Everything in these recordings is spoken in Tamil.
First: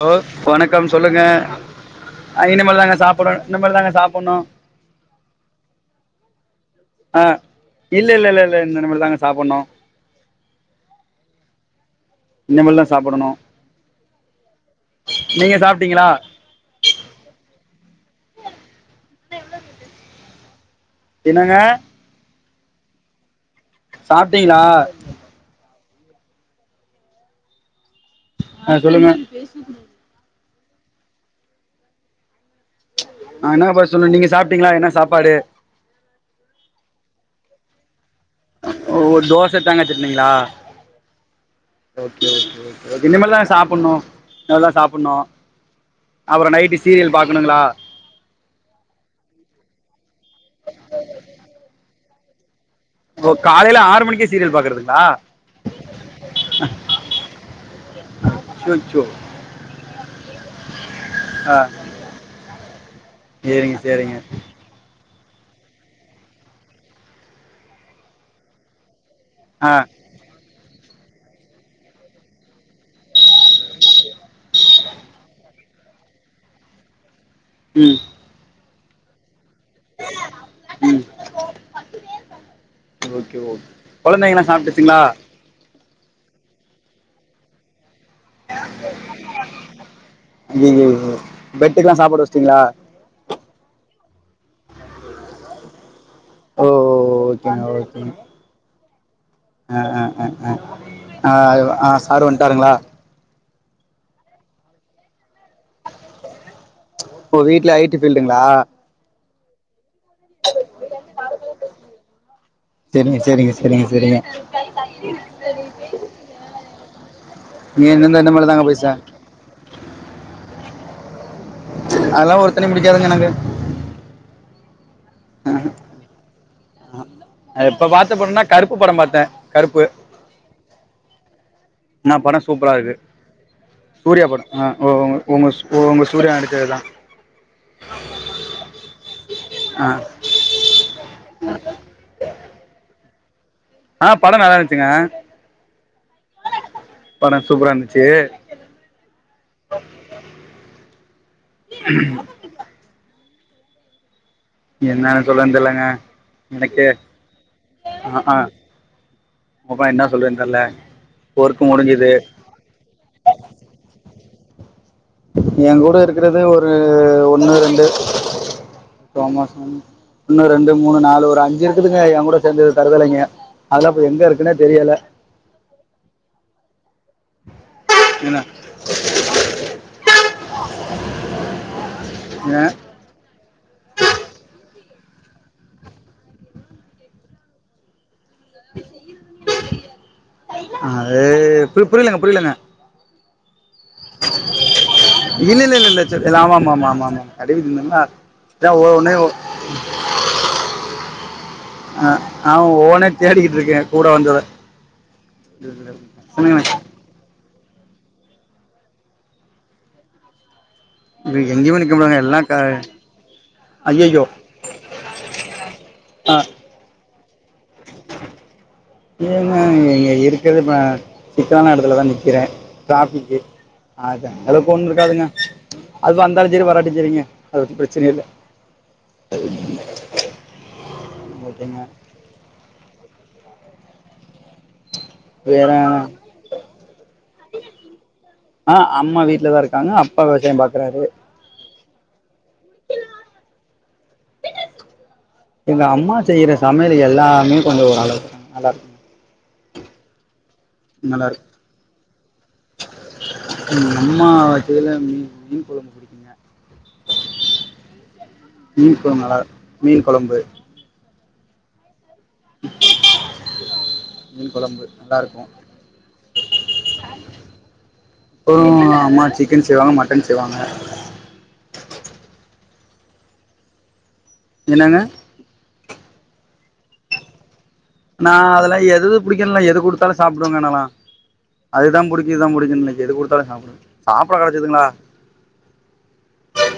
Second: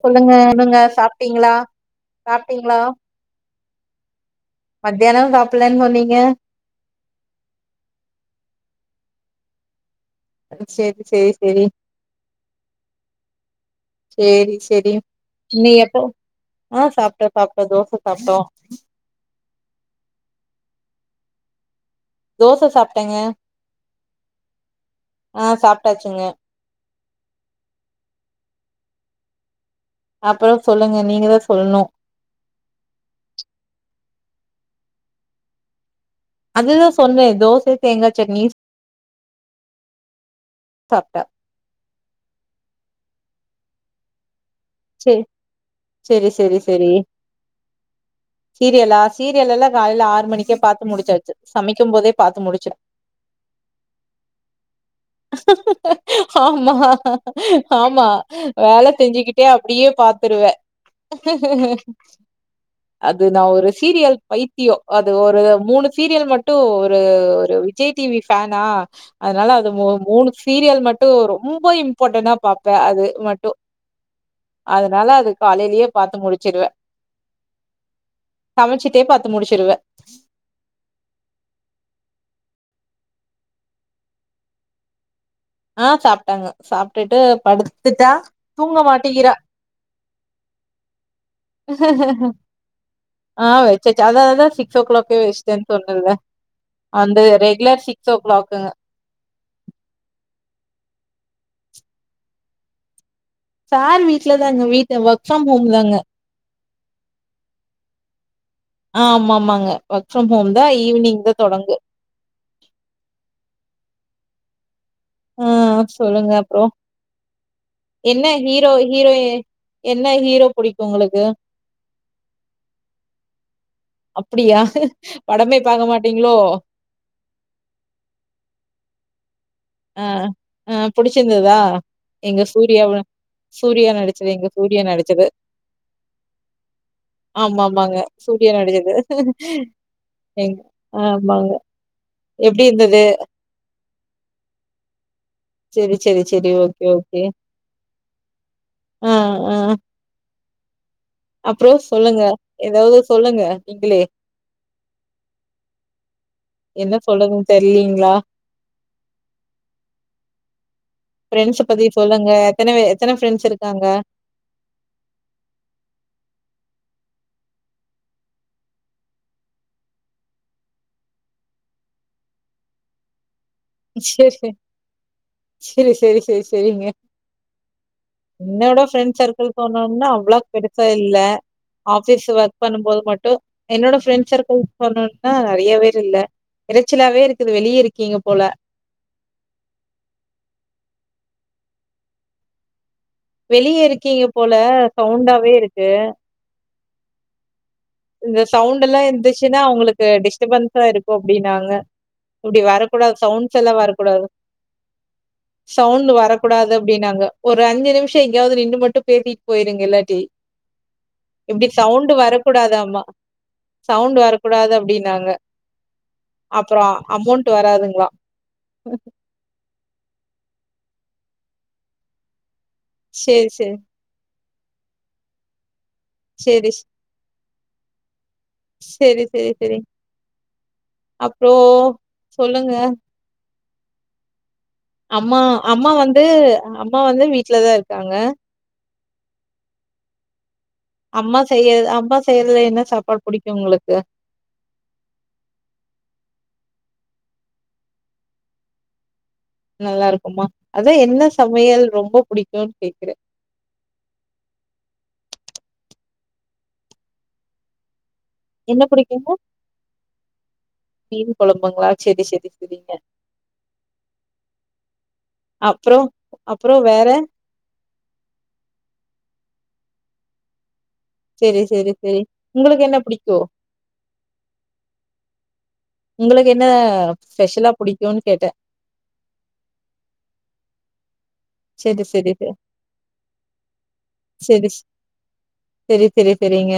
ஹலோ சொல்லுங்க வணக்கம் சொல்லுங்க சாப்ட்டீங்களா இனி சாப்ட்டீங்களா மேல் தாங்க சாப்பிடனு இனி மேல் தாங்க சாப்புட்ணு மத்தியானோ சாப்புட்லன்னு சொன்னீங்க அ இல்லேல்ல ல லல ல இனி மேல் தா சாப்புடனோ சேரி சேரி சேரி இனிமேல் தான் சாப்பிடணும் சேரி சேரி நீங்க இனி எப்போ சாப்பிட்டீங்களா ஆஹ் சாப்ட்ட சாப்ட்ட தோச சாப்டோ என்னங்கா தோச சாப்ட்டேங்க சாப்பிட்டீங்ளா ஆ சாப்ட்டாச்சுங்க ஆ சொல்லுங்க அப்புறம் சொல்லுங்க நீங்க தா சொல்லணும் ஆ என்ன ஃபஸ்ட் சொல்லணும் நீங்க சாப்ட்டீங்களா என்ன சாப்பாடு அதுதான் சொன்ன தோசை தேங்கா சட்னி ஓ தோச தேங்கா சட்னிங்களா சாப்ட்டே ஓகே ஓகே ஓகே இன்னிமேல தா சாப்புண்ணும் சேரி சேரி அப்புறம் சேரி நைட்டு சேரி சீரியல் பார்க்கணுங்களா சீரியலா சீரியலெல்லா காலைல ஆறு மணிக்கே பாத்து முடிச்சாச்சு சமைக்கும் போதே பாத்து முடிச்சாசு ஓ காலையில ஆறு மணிக்கே சீரியல் பார்க்கறதுங்களா ஆமா ஆமா வேல அச்சச்சோ செஞ்சுக்கிட் அப்டியே பாத்துருவேன் ஆ அது நான் ஒரு சரிங்க சீரியல் சரிங்க பைத்தியம் து ஒரு மூணு சீரியல் மட்டும் ஒரு ஒரு விஜய் டிவி ஃபேனா அதனால அது ஆ மூ மூணு சீரியல் மட்டும் ரொம்ப இம்பார்ட்டன்னா பாப்ப அது மட்டு அதனால அது காலைலயே பாத்து முடிச்சிருவேன் ம்ம் சமச்சிட்டே பாத்து முடிச்சுிருவேன் ம் ஓகே ஓகே கொழந்தைங்கல்லா சாப்ட்டுச்சீங்களா ஆஹ் சாப்ட்டாங்க சாப்ட்டுட்டு படுத்துட்டா தூங்க மாட்டேங்கிறா. அய்யயோ பெட்டுக்குல்லா சாப்பாடு வச்சிட்டீங்களா அதா அதா சிக்ஸ் ஓ கிளாக்கே வச்சிட்ட சொன்னல்ல ஓ அந்த ஓகேங்க ரெகுலர் சிக்ஸ் ஓகேங்க ஓ கிளாக்குங்க அஹ் ஆஹ் சாரு வண்டாருங்களா சாரு வீட்லதாங்க வீட்ல ஒர்க் ஃப்ரம் ஹோம் தாங்க ஓ வீட்ல ஐடி ஃபீல்டுங் ஆமாம் மாங்க ஒர்க் ஃப்ரம் ஹோம்தா ஈவினிஙதா தொடங்கு சரிங்க ஆஹ் சொல்லுங்க அப்ரோ நீ இந்தந்த என்ன இந்த மாரி தாங்க ஹீரோ பேசுவ ஹீரோய என்ன ஹீரோ புடுக் உங்களுக்கு அதல்லா ஒருத்தனையு புடிக்காதுங்க எனக்கு அப்டியா படமே பாக்க மாட்டீங்ளோ இப்ப பாத்த படம்ன்னா கருப்பு படம் பாத்த கருப்பு ஆஹ் ஆஹ் புடிச்சிருந்ததா ஆனா எங்க படம் சூப்பரா இருக்கு சூர்யாவ சூரியா சூர்யா நடிச்சது எங்க படம் ஆ சூர்யா ஓ நடிச்சது உங்க உங்க சூர்யா நடிச்சதுதா ஆமா ஆமாங்க சூர்யா நடிச்சது ஆ எ ஆமாங்க எப்டி இந்து அது ஆஹ் படோ நலாருச்சுங்க சரி சரி சரி ஓகே ஓகே சூப்பரா இருந்துச்சு ஆஹ் ஆஹ் அப்றம் சொல்லுங்க எதாவது சொல்லுங்க நீங்களே என்னானு சொல்ரதுன் தெர்லங்க எனக்கே என்ன சொல்றதுன்னு தெர்லீங்களா அ ஆஹ் அப்பா என்ன சொல்றன் தெர்ல ஒர்க்கு ப்ரண்ட்ஸ்ச பத்தி முடிஞ்சுது சொல்லுங்க எத்தன பே எத்தன ஃப்ரெண்ட்ஸ் இருக்காங்க ஏ கூட இருக்றது ஒரு ஒண்ணு ரெண்டு சோ மாச ஒன்னு ரெண்டு மூணு நாலு ஒரு அஞ்சு இருக்குதுங்க என் கூட சேர்ந்து தருதலைங்க அதலா இப்ப எங்க செரி இருக்குனே தெரியல சரிங்க என்ன என்னோட ஃப்ரெண்ட்ஸ் சர்க்கிள் போனோம்னா அவ்ளாக் பிடிப்ப இல்ல ஆபிஸ் ஒர்க் ஏ பணும்போது மட்டு என்னோட ஃப்ரெண்ட்ஸ் சர்கிள் சொன்னனா நெறய பேருல்ல இறச்சிலாவே இருக்குது வெளியருக்கிங்க போல அது பு புரிலங்க புரிலங்க வெளிய இருக்கிங்க போல சவுண்டாவே இல்ல இல்ல இருக்கு இல்ல இல்ல சரி ஆமா ஆமா ஆமா ஆமா கடை வீதில நின்னு இந்த சவுண்டுலா இந்துச்சுனா அவங்ளுக்கு டிஸ்டபன்ஸா இருக்கு அப்டின்னு ஆஹ் அவா ஓனே எல்லாம் தேடிக்கிட்ருக்க கூட வரக்கூடாது. வந்தத சவுண்ட் வரக்கூடாது அப்டினாங்க ஒரு அஞ்சு நிம்ஷ எங்கியாவது நின்னு மட்டும் பேசிட் போயிருங்க இல்லாட்டி இங்க இப்டி எங்யுமே நிக்க சவுண்ட் முடியாதுங்க எல்லாம் க வரக்கூடாதாம்மா. சவுண்ட் ஐயையோ வரக்கூடாது அப்டினாங்க ஆ அப்றம் அமௌண்ட் வராதுங்ளா ஏங்க இருக்றது நா சிக்கலான இடத்துலதா நிக்கிற ட்ராபிக்கு சரி, சரி, அதா எலோ போண்ருக்காதுங்க அது வந்தாலும் சேரி சரி, சரி. வராட்டியும் சேரிங்க அதபத்தி பிரச்சனயில்ல சரி சரி சரி சரிங்க ஓகேங்க அப்றம் சொல்லுங்க அம்மா வேற அம்மா வந்து அம்மா வந்து வீட்லதா இருக்காங்க ஆ அம்மா வீட்லதா இருக்காங்க அப்பா விவசாயோ பாக்குறாரு அம்மா செய்யற அம்மா ச தேர்ல என்ன சாப்பாடு புடிக்கு உங்களுக்கு ப எல்லாமே கொஞ்சொ ஓரளவு நல்லாருக்கு நல்லாருக்குமா அதா என்ன இருக்கு சமையல் ரொம்ப புடிக்குன் கேக்குறே எங்க அம்மா வச்சதுல மீன் மீன் கொழம்பு புடிக்குங்க என்ன மீன் கொழம்பு புடிக்குங்க? நல்லா மீன் கொழம்பு கொழம்பங்ளா செரி செரி சரிங்க மீன் கொழம்பு நல்லா இருக்கு அப்பறோ அப்புறோ வேற அப்றோம் அம்மா சிக்கன் செய்வாங்க மட்டன் செய்வாங்க சேரி சேரி சேரி உங்களுக் என்ன புடிக்கு என்னாங்க உங்களுக்கு என்ன ஸ்பெஷலா புடிக்கும்னு நா கேட்டேன். அதெலா எது புடிக்குன்லா எது குடுத்தாலு சாப்டுவங்க நாலா அதுதா சரி, சரி, புடிக்கு இதா சரி. புடிக்குன்ல எது குடுத்தாலு சாப்டுவ சாப்பாடு சரி, கெடச்சதுங்ளா சரி, சரி, சரிங்க.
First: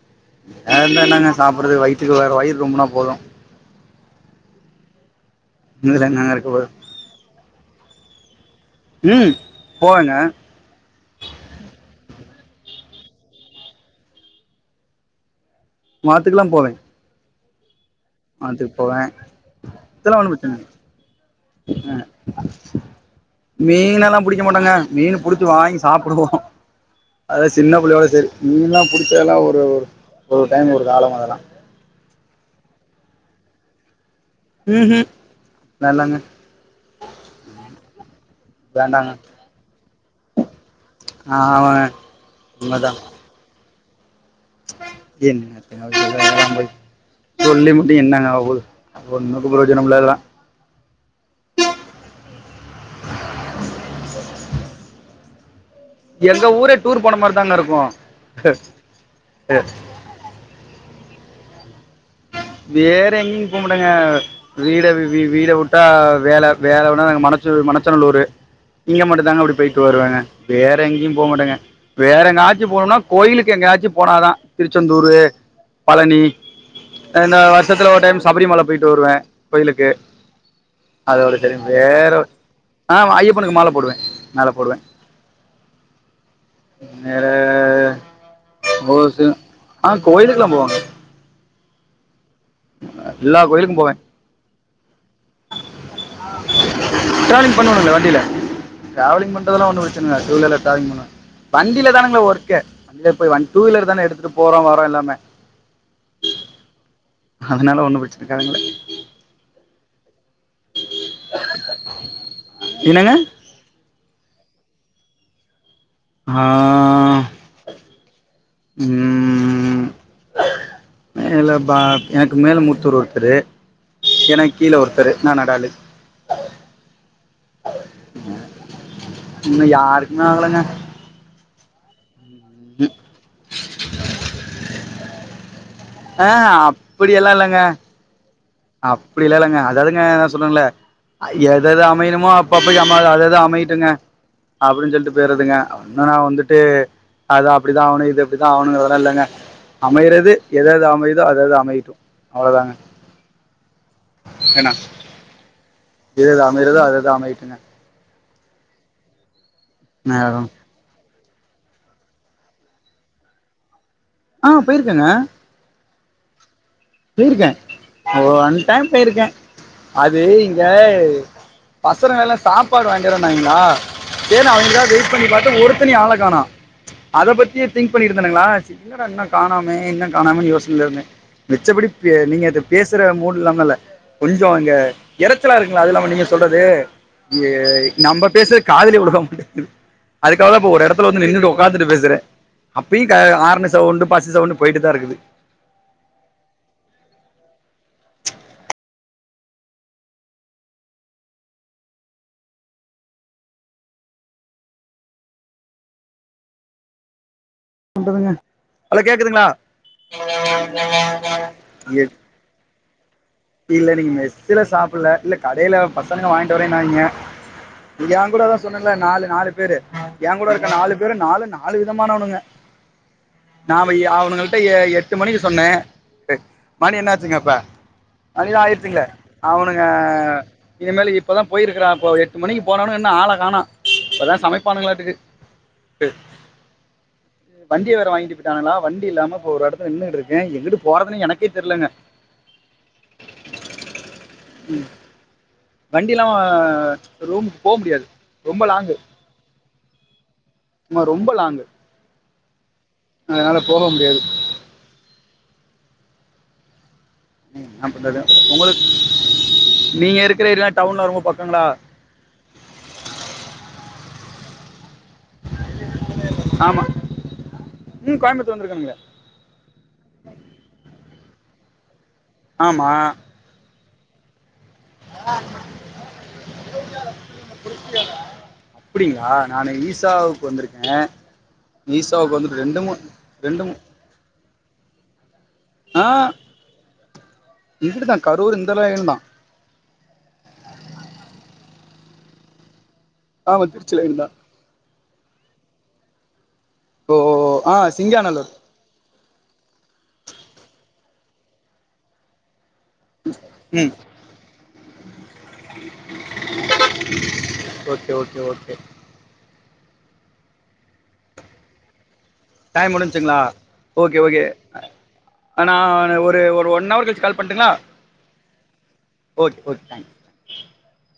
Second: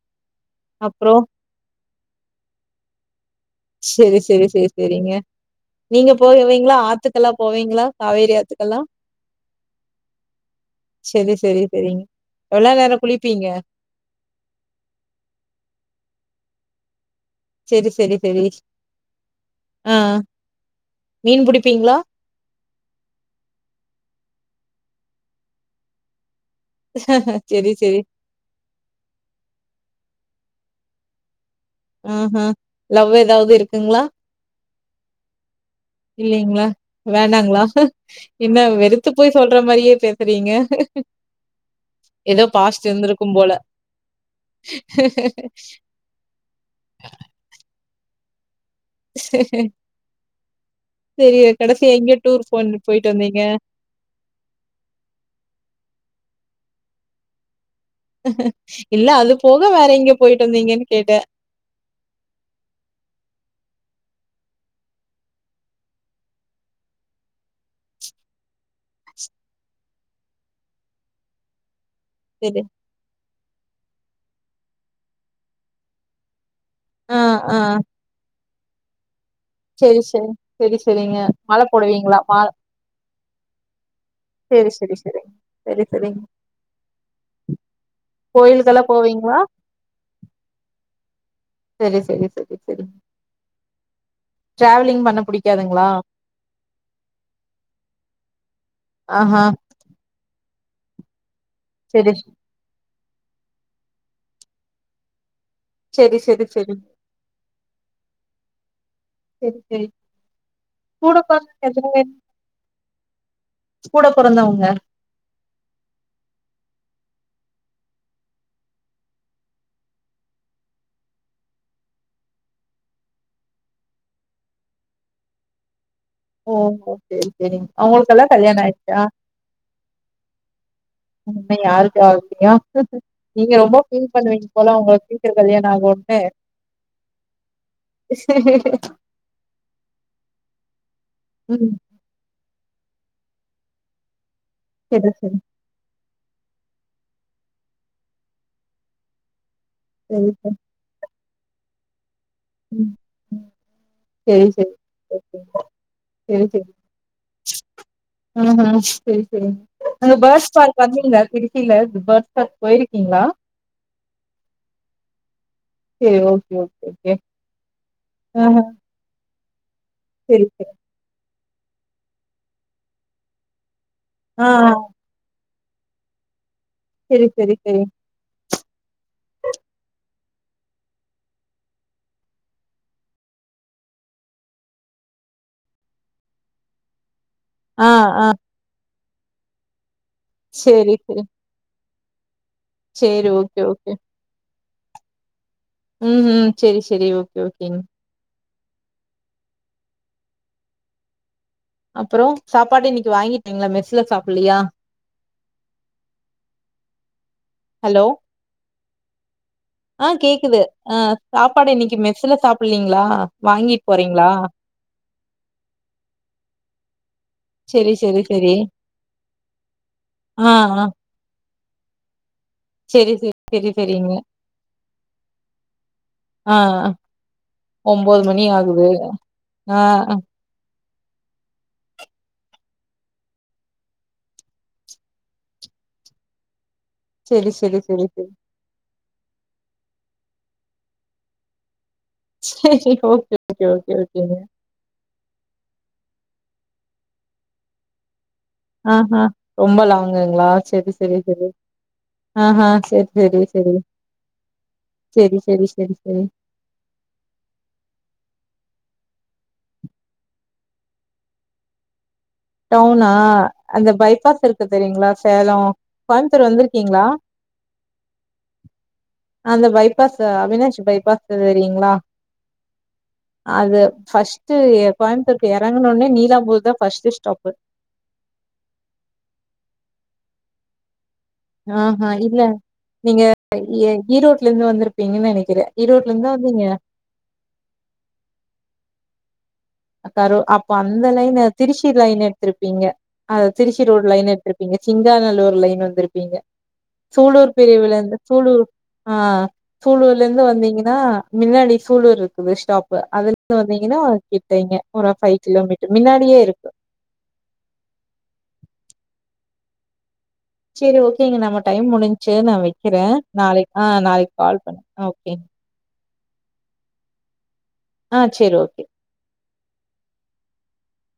[unintelligible] அப்புறம்? என்னாங்க சாப்றது வயித்துக்கு வேற வயிற் நோம்புனா போது செரி செரி செரி செரிங்க இதுல நீங்க என்னங்க இருக்க போது போகுவீங்ளா ஆத்துக்கெல்லா போவீங்ளா காவேரி ஆத்து கல்லா ம் போவேங்க செரி செரி செரிங்க எவ்ல நேரொ குளிப்பீங்க மாத்துக்குலா போவே செரி செரி செரி மாத்துக் போவே ஆ இதெல்லா ஒண்ணு ப்ரச்சன மீன் இல்ல புடிப்பீங்களா ஆஹ் மீனெல்லா புடிக்க மாட்டொங்க மீனு புடுச்சு வாங்கி சாப்டுவோ அத சின்ன புள்ளயோட செரி மீன்ல்லா புடுச்சதெல்லா ஒரு ஒரு ஒரு டைம் ஒரு காலம் அதல்லா ஆஹ் ஹ்ம் லவ் எதாவுது இருக்குங்ளா ம்ஹம் இல்லைங்ளா வேண்டாங்ளா என்ன வெறுத்து வேண்டாங்க போய் சொல்ற மாரியே பே செரீங்க ஆ ஆமாங்க எதோ பாஸ்ட் இருந்துருக்கும் போல என்னத்த [inaudible] சொல்லி மு ப்டி என்னாங்க ஆவ போது அது ஒண்ணுக்கு பிரயோஜனம் இல்ல அதெல்லா சரிய கடைசி எங்க டூர் [inaudible] போயிட்டு வந்தீங்க எங்க ஊரே டூர் போன மாரிதாங்க இருக்கும் இல்ல அது போக வேற எங்க போயிட்டு வந்தீங்கன்னு கேட்டே வேற எங்கேயும் போக மாட்டங்க வீட வீ வீ விடாவுட்ட வேல வேல வேனா நாங்க மனச்சு மனச்சநல்லூரு இங்க மட்டும் தாங்க அப்டி போயிட்டு வருவாங்க வேற எங்கேயும் போக மாட்டேங்க வேற செரி எங்கயச்சி போனும்னா கோயிலுக் எங்காச்சும் போனாதா திருச்செந்தூர் பழனி ஆ இந்த ஆ வர்ஷத்துல ஒரு டைம் சபரிமல போய்ட்டு வருவே கோயிலுக்கு செரி செரி செரி செரிங்க அதோட சரி மால வேற போடுவீங்களா மா ஆமா ஐயப்பனுக்கு மால போடுவே மால செரி போடுவே செரி செரிங்க செரி செரிங்க வேற கோயிலுக்கெல்லா போவீங்களா [unintelligible] ஆஹ் கோயிலுக்குல்லா போவாங்க செரி செரி செரி செரி எல்லா கோயிலுக்கு போவே டிராவலிங் பண்ண புடிக்காதுங்களா டராவலிங் பண்ணுவனுங்களே வண்டியில டராவலிங் ஆஹா பண்றதெல்லா ஒன்னு ப்ரச்சன இல்ல அது சூழ்நெலப் டராவலிங் பண்ண வண்டியில செரி தானுங்களே ஒர்க்கே இதுளியே போய் வண் டூ வீலர் தான எடுத்துட்டு போறோ வரோ எல்லாமே சரி சரி சரி அதனால ஒண்ணு பிரச்சிருக்காரங்கள சரி சரி கூட [unintelligible] என்னங்க கூட பொறந்தவங்க ஆஹ் உம் மேல பா எனக்கு மேல முத்தூர் ஒருத்தர் எனக்கு கீழே ஒருத்தர் நா நடாளு ஓஓ சரி சரி அவங்களுக்கெல்லா கல்யாண ஆய்டுச்சா இன்னு யாருக்குமே ஆகலங்க இன்னு யாருக்குமே ஆகல [unintelligible] நீங்க ரொம்ப ஃபீல் பண்ணுவீங்க போல உங்களுக்கு சீக்கிர கல்யாண ஆகலனு அஹ் அப்படியல்லாம் இல்லங்க அப்படிலா இல்லங்க அதாவதுங்க என்ன சொல்லன்ல ஐ ம் எதுது அமையுமோ அப்ப அப்ப அம்மா அதது அமைட்டுங்க அப்படின்னு செரி சொல்லிட்டு செரி போயிரதுங்க என்னன்னா வந்துட்டு அது அப்படிதான் ஆணும் இது அப்படிதான் ஆணுங்கறதெல்லாம் இல்லங்க செரி அமையறது சார் எதுது அமை அதது அமையட்டும் அவ்வளோதாங்க ம் செரி என்னா செரி எதுது அமையறதோ அது அது அமையட்டுங்க ஆஹ் ஆஹ் சேரி சேரி ங்க பேர்ட்ஸ் பார்க் வந்துடுங்க இடுக்கில பேட்ஸ் பார்க் போய்ர்க்கீங்களா ஆஹ் போயிர்கேங்க சேரி ஓகே ஓகே ஓகே போய்ர்கேன் ஒரு ஆஹ ஒன் டைம் போய்ர்கேன் அது சரி இங்க சரி பசங்க எல்லாம் சாப்பாடு வாங்கிட்டு வரேனாகளா ஆ சேரினு அவனுங்களுக்காக வெயிட் பண்ணி பாத்த ஒரு ஒருத்தனையு ஆள காணு சரி அத சரி பத்தியே சரி திங்க் பண்ணிட்டு இருந்தோனுங்களா என்னடா இன்னும் காணாமே என்ன காணமேன் யோசனைல இருந்தே மிச்சப்படி இப் நீங்க இந்த பேசுற மோட் இல்லாம இல்ல கொஞ்சம் இங்க இரச்சலா இருக்குங்களா அது இல்லாம நீங்க சொல்றது ங்க ஆ ஆ நம்ப பேசுற காதுல விழுக [unintelligible] அதுக்காவதா இப்ப ஒரு சரி எடத்துல சரி வந்து நின்னுட்டு உக்காந்துட்டு பேசுறே அப்பிய்க சரி ஓகே ஆறனு சவுண்டு பஸ்ஸு சவுண்டு போயிட்டு தான் இருக்குது உம் உம் சேரி சேரி ஓகே ஓகேங்க அப்றம் சாப்பாடு இன்னைக்கு வாங்கிட்டீங்களா மெஸ்ல சாப்புல்லையா ஹலோ பண்றதுங்க ஹலோ கேக்குதுங்களா ஆஹ் கேக்குது ஆஹ் சாப்பாடு இன்னைக்கு எ- மெஸ்ல சாப்புலீங் ங்களா இல்ல இன்னைக்கு மெஸ்ல சாப்புட்ல இல்ல கடையில பசங்க வாங்கிட்டு வரேனாங்க சரி சரி ஏன் சரி கூடதான் சொன்னல நாலு நாலு பேரு என் கூட ஆ இருக்க ஆ நாலு பேரு நாலு நாலு நாலு விதமானவனுங்க சரி சரி சரி நாம சரிங்க அவனுகளுட்ட எட்டு மணிக்கு சொன்னே ஆ மணி என்ன ஆச்சுங்க இப்ப ஒன்பது மணி மணிதா ஆகுது ஆய்ருச்சிங்ளே ஆ அவனுக ஆ இனிமேலு இப்பதா போயிருக்கிறா இப்பவே எட்டு மணிக்கு போனாவனுங்க இன்னு ஆள காணௌ இப்பதா சமைப்பானுங்களாட்டுக்கு சரி சரி வண்டி சரி வேற சரி வாங்கிட்டு போய்ட்டானுங்ளா வண்டி ண்டி இல்லாம இப்ப ஒரு எடத்துல நின்னுட்டு இருக்க எங்கிட்டு போறதுனு எனக்கே தெரியலங்க சேரி சேரி ஓகே ஓகே ஓகே ஓகேங்க வண்டி இல்லாம ரூமுக்கு போ முடியாது ரொம்ப ஆ லாங்கு ஆ ரொம்ப லாங்கு ங்களா சேரி ஆமா சேரி ரொம்ப சேரி லாங்கு ஆ ஆஹா சேரி சேரி அதனால சேரி போக முடியாது சேரி சேரி சேரி சேரி என்னா பண்றது உங்களுக்கு நீங்க இருக்கிற ஏரியா டவுன்ல்ல ரொம்ப பக்கங்ளா டவுனா அந்த பைபாஸ் இருக்கு தெரியுங்ளா சேலோ கோயம்புத்தூர் ஆமாம் வந்திருக்கீங்களா ம் கோயம்புத்தூர் வந்திருக்கணுங்களே அந்த பைபாஸ் அவினாஷி பைபாஸ் தெரியுங்ளா ஆமா ஃபஸ் ட்டு கோயம்த்தூர்க்கு எறங்குனோட்னே நீலாம்பூர் தா ஃபஸ்ட்டு ஸ்டாப் அப்படிங்களா நானு ஈசாவ்க்கு வந்திருக்கே ஆஹ் ஆஹ் இல்ல நீங்க எ ஈரோ ட்லருந்து வந்திருப்பீங்கன் நெனைக் ஆஹ் இப்டி தா கரூர் இந்தல்லே இருந்தா கரூ அப்போ அந்த லைனு திருச்சி லைன் எடுத்திருப்பீங்க அத திருச்சி ரோடு் லைன் எடுத்திருப்பீங்க சிங்காநல்லூர் லைன் வந்திருப்பீங்க ஓ சூலூர் ஆ பிரிவுலருந்து சிங்காநல்லூர் சூலூர் ஆ சூலூர்லருந்து வந்தீங்கன்னா மின்னாடி சூலூர்ருக்குது ஸ்டாப் பு அது [inaudible] ம் வந்தீங்கன்னா கிட் டைங்க ஒரு ஃபைவ் கிலோமீட்டர் மின்னாடியே இருக்கு ஓகே ஓகே ஓகே சேரி ஓகேங்க நம்ம டைம் முடின் ச்சு நா டைம் வெக்கிறே முடிஞ்சுங்களா நாளைக் ஆ ஓகே நாளைக் ஓகே கால் பண்ணுங் அ ஓகேங்க நான் ஒரு ஒரு ஒன் அவர் கழிச்சு கால் பண்ட்டுங்களா அ சேரி okay okay okay thank thank